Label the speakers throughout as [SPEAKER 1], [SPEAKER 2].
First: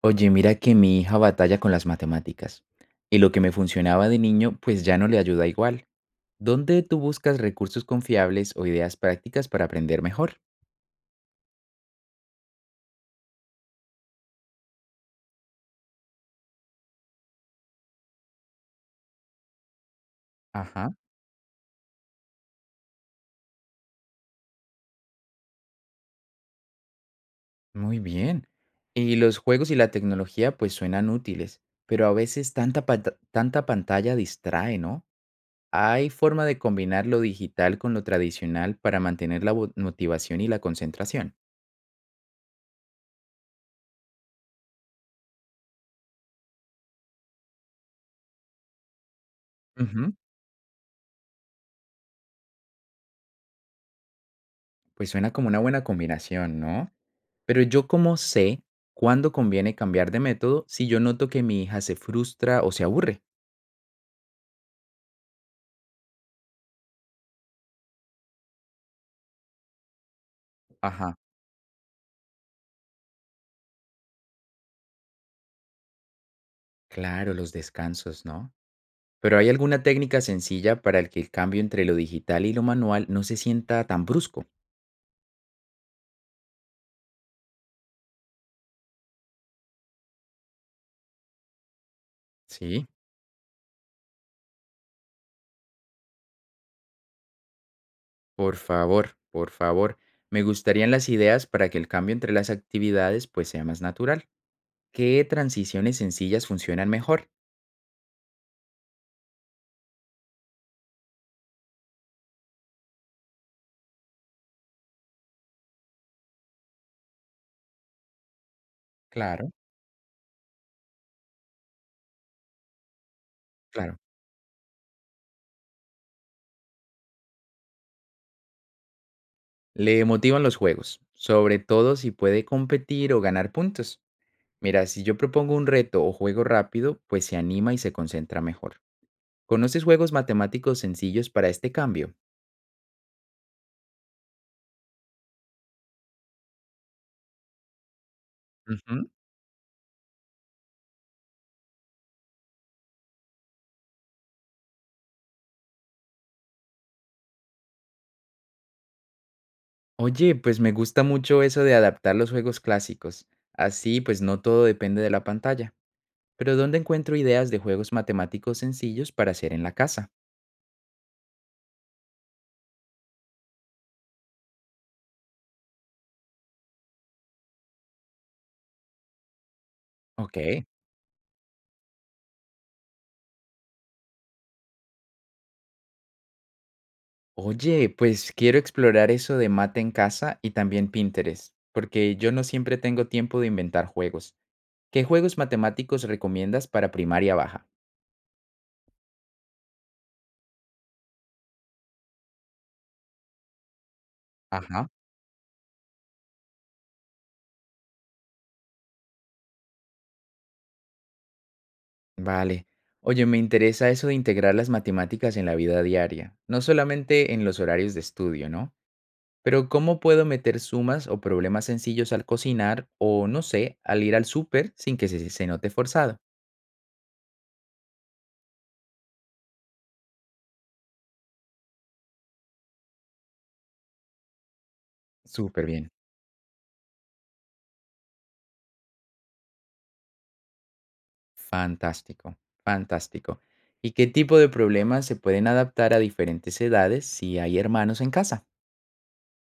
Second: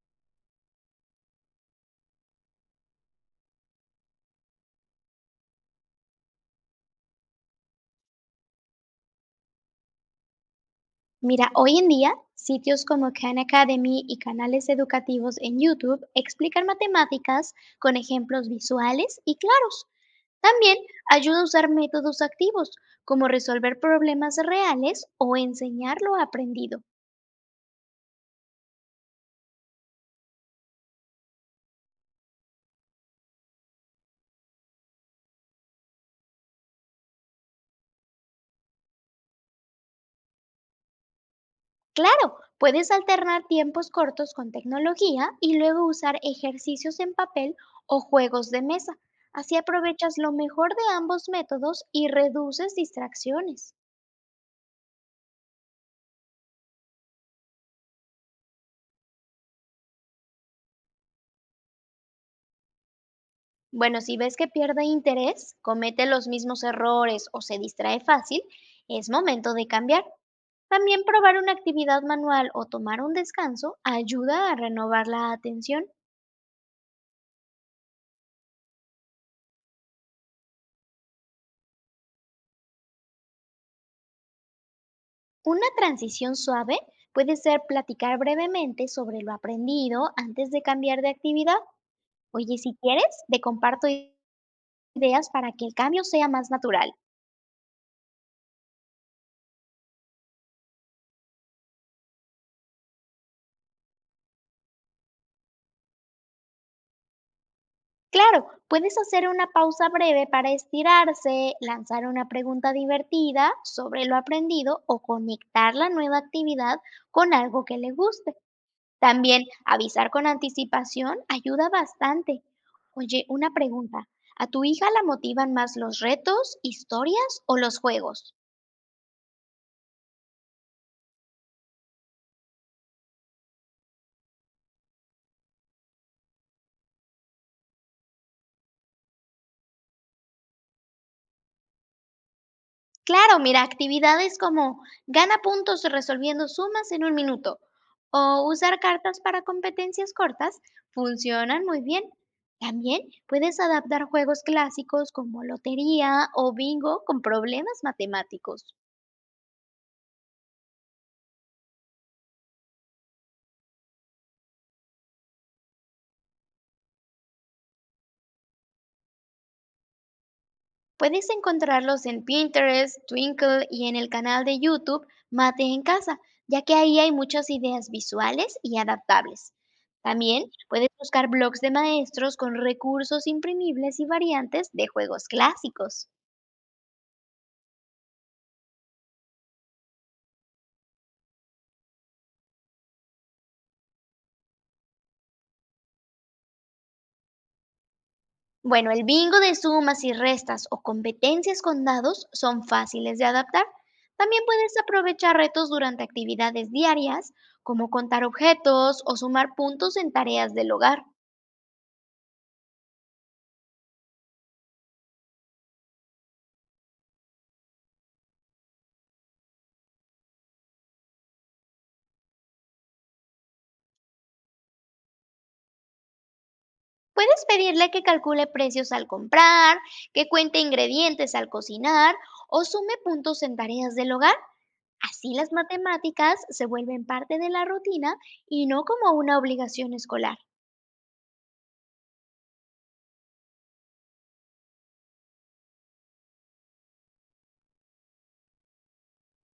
[SPEAKER 1] Oye, mira que mi hija batalla con las matemáticas y lo que me funcionaba de niño pues ya no le ayuda igual. ¿Dónde tú buscas recursos confiables o ideas prácticas para aprender mejor?
[SPEAKER 2] Mira, hoy en día, sitios como Khan Academy y canales educativos en YouTube explican matemáticas con ejemplos visuales y claros. También
[SPEAKER 1] Ajá,
[SPEAKER 2] ayuda a usar métodos activos, como resolver problemas reales o enseñar lo aprendido.
[SPEAKER 1] muy bien. Y los juegos y la tecnología pues suenan útiles, pero a veces tanta pantalla distrae, ¿no? ¿Hay forma de combinar lo digital con lo tradicional para mantener la motivación y la concentración?
[SPEAKER 2] Claro, puedes alternar tiempos cortos con tecnología y luego usar ejercicios en papel o juegos de mesa. Así aprovechas lo mejor de ambos métodos y reduces distracciones.
[SPEAKER 1] Pues suena como una buena combinación, ¿no? Pero yo cómo sé cuándo conviene cambiar de método si yo noto que mi hija se frustra o se aburre.
[SPEAKER 2] Bueno, si ves que pierde interés, comete los mismos errores o se distrae fácil, es momento de cambiar. También
[SPEAKER 1] Ajá.
[SPEAKER 2] probar una actividad manual o tomar un descanso ayuda a renovar la atención.
[SPEAKER 1] Claro, los descansos, ¿no? Pero ¿hay alguna técnica sencilla para el que el cambio entre lo digital y lo manual no se sienta tan brusco?
[SPEAKER 2] Una transición suave puede ser platicar brevemente sobre lo aprendido antes de cambiar de actividad. Oye, si
[SPEAKER 1] Sí,
[SPEAKER 2] quieres, te comparto ideas para que el cambio sea más natural.
[SPEAKER 1] por favor, por favor. Me gustarían las ideas para que el cambio entre las actividades pues sea más natural. ¿Qué transiciones sencillas funcionan mejor?
[SPEAKER 2] Claro, puedes hacer una pausa breve para estirarse, lanzar una pregunta divertida sobre lo aprendido o conectar la nueva actividad con algo que le guste. También
[SPEAKER 1] Claro,
[SPEAKER 2] avisar con anticipación ayuda bastante. Oye, una
[SPEAKER 1] claro.
[SPEAKER 2] pregunta. ¿A tu hija la motivan más los retos, historias o los juegos?
[SPEAKER 1] Le motivan los juegos, sobre todo si puede competir o ganar puntos. Mira, si yo propongo un reto o juego rápido, pues se anima y se concentra mejor. ¿Conoces juegos matemáticos sencillos para este cambio?
[SPEAKER 2] Claro, mira, actividades como gana puntos resolviendo sumas en un minuto o usar
[SPEAKER 1] Ujú.
[SPEAKER 2] cartas para competencias cortas funcionan muy bien. También puedes adaptar juegos clásicos como lotería o bingo con problemas matemáticos.
[SPEAKER 1] Oye, pues me gusta mucho eso de adaptar los juegos clásicos. Así, pues no todo depende de la pantalla. Pero ¿dónde encuentro ideas de juegos matemáticos sencillos para hacer en la casa?
[SPEAKER 2] Puedes encontrarlos en Pinterest, Twinkle y en el canal de YouTube Mate en Casa, ya que ahí hay muchas ideas visuales y adaptables. También
[SPEAKER 1] Ok.
[SPEAKER 2] puedes buscar blogs de maestros con recursos imprimibles y variantes de juegos clásicos.
[SPEAKER 1] Oye, pues quiero explorar eso de Mate en Casa y también Pinterest, porque yo no siempre tengo tiempo de inventar juegos. ¿Qué juegos matemáticos recomiendas para primaria baja?
[SPEAKER 2] Bueno, el bingo de sumas y restas o competencias con dados son fáciles de adaptar. También puedes
[SPEAKER 1] Ajá.
[SPEAKER 2] aprovechar retos durante actividades diarias, como contar objetos o sumar puntos en tareas del hogar.
[SPEAKER 1] Vale. Oye, me interesa eso de integrar las matemáticas en la vida diaria, no solamente en los horarios de estudio, ¿no? Pero ¿cómo puedo meter sumas o problemas sencillos al cocinar o, no sé, al ir al súper sin que se note forzado?
[SPEAKER 2] Puedes pedirle que calcule precios al comprar, que cuente ingredientes al cocinar o sume puntos en tareas del hogar. Así las
[SPEAKER 1] Súper bien.
[SPEAKER 2] matemáticas se vuelven parte de la rutina y no como una obligación escolar.
[SPEAKER 1] Fantástico, fantástico. ¿Y qué tipo de problemas se pueden adaptar a diferentes edades si hay hermanos en casa?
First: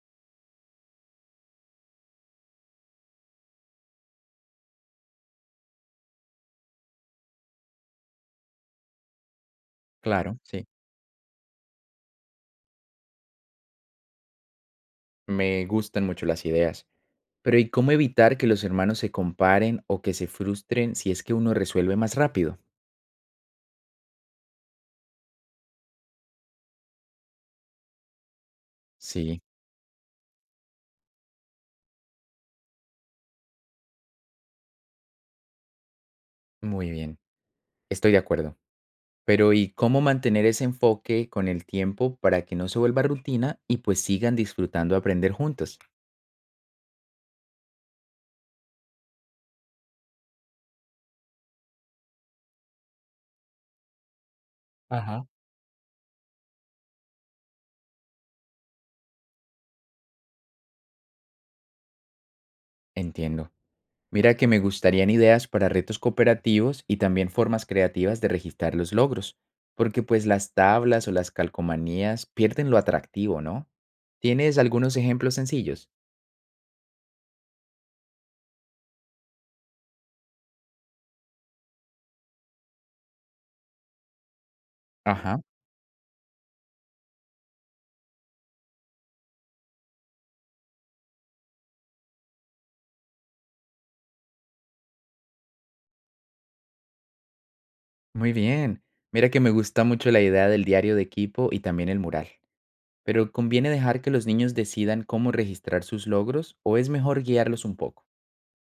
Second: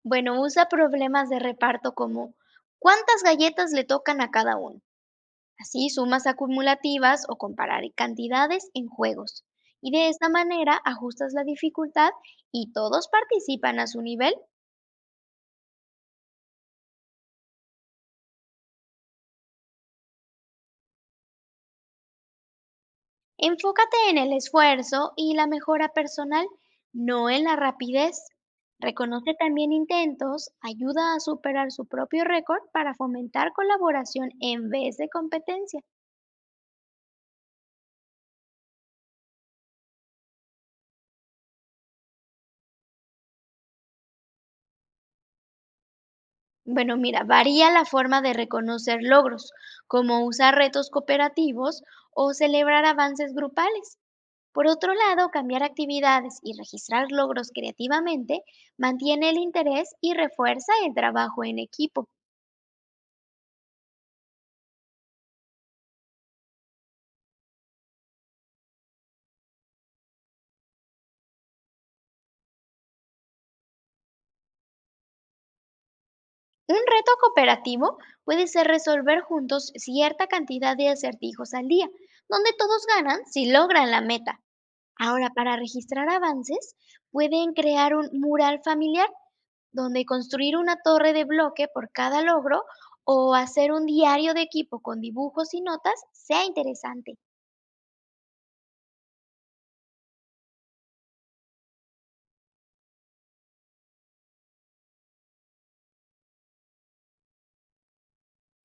[SPEAKER 2] Bueno, usa problemas de reparto como ¿cuántas galletas le tocan a cada uno? Así sumas acumulativas o comparar cantidades en juegos. Y de esta
[SPEAKER 1] Claro, sí,
[SPEAKER 2] manera ajustas la dificultad y todos participan a su nivel.
[SPEAKER 1] me gustan mucho las ideas. Pero ¿y cómo evitar que los hermanos se comparen o que se frustren si es que uno resuelve más rápido?
[SPEAKER 2] Enfócate en el esfuerzo y la mejora personal, no en la rapidez. Reconoce
[SPEAKER 1] Sí,
[SPEAKER 2] también intentos, ayuda a superar su propio récord para fomentar colaboración en vez de competencia.
[SPEAKER 1] muy bien, estoy de acuerdo. Pero ¿y cómo mantener ese enfoque con el tiempo para que no se vuelva rutina y pues sigan disfrutando aprender juntos?
[SPEAKER 2] Bueno, mira, varía la forma de reconocer logros, como usar retos cooperativos o celebrar avances grupales. Por otro
[SPEAKER 1] Ajá.
[SPEAKER 2] lado, cambiar actividades y registrar logros creativamente mantiene el interés y refuerza el trabajo en equipo.
[SPEAKER 1] Entiendo. Mira que me gustarían ideas para retos cooperativos y también formas creativas de registrar los logros, porque pues las tablas o las calcomanías pierden lo atractivo, ¿no? ¿Tienes algunos ejemplos sencillos?
[SPEAKER 2] Un reto cooperativo puede ser resolver juntos cierta cantidad de acertijos al día, donde todos ganan si logran la meta. Ahora,
[SPEAKER 1] Ajá,
[SPEAKER 2] para registrar avances, pueden crear un mural familiar, donde construir una torre de bloque por cada logro o hacer un diario de equipo con dibujos y notas sea interesante.
[SPEAKER 1] muy bien. Mira que me gusta mucho la idea del diario de equipo y también el mural, pero ¿conviene dejar que los niños decidan cómo registrar sus logros o es mejor guiarlos un poco?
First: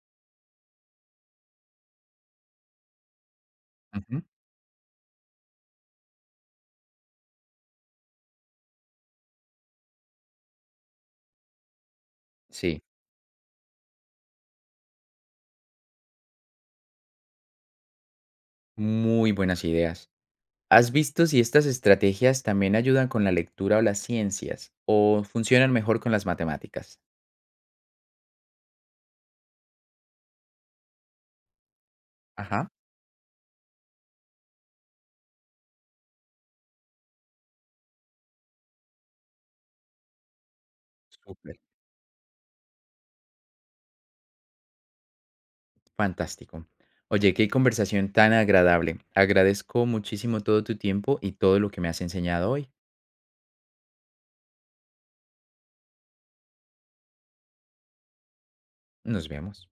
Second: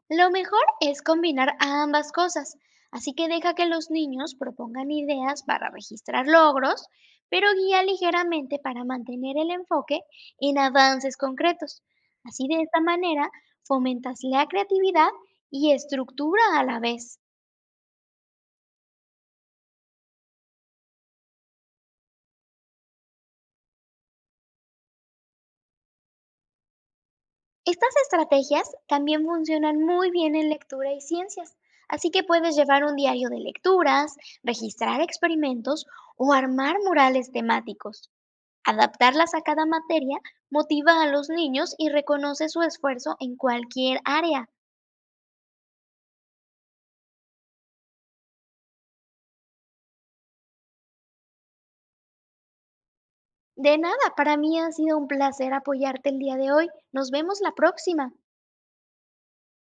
[SPEAKER 2] Lo mejor es combinar ambas cosas, así que deja que los
[SPEAKER 1] Ujú,
[SPEAKER 2] niños propongan ideas para registrar logros, pero guía ligeramente para mantener el enfoque en avances concretos. Así de esta
[SPEAKER 1] sí,
[SPEAKER 2] manera fomentas la creatividad y estructura a la vez.
[SPEAKER 1] muy buenas ideas. ¿Has visto si estas estrategias también ayudan con la lectura o las ciencias o funcionan mejor con las matemáticas?
[SPEAKER 2] Estas estrategias también funcionan muy bien en lectura y ciencias, así que puedes
[SPEAKER 1] Ajá,
[SPEAKER 2] llevar un diario de lecturas, registrar experimentos o armar murales temáticos. Adaptarlas a cada materia motiva a los
[SPEAKER 1] súper.
[SPEAKER 2] niños y reconoce su esfuerzo en cualquier área.
[SPEAKER 1] Fantástico. Oye, qué conversación tan agradable. Agradezco muchísimo todo tu tiempo y todo lo que me has enseñado hoy.
[SPEAKER 2] De nada, para mí ha sido un placer apoyarte el día de hoy. Nos vemos la próxima.
[SPEAKER 1] Nos vemos.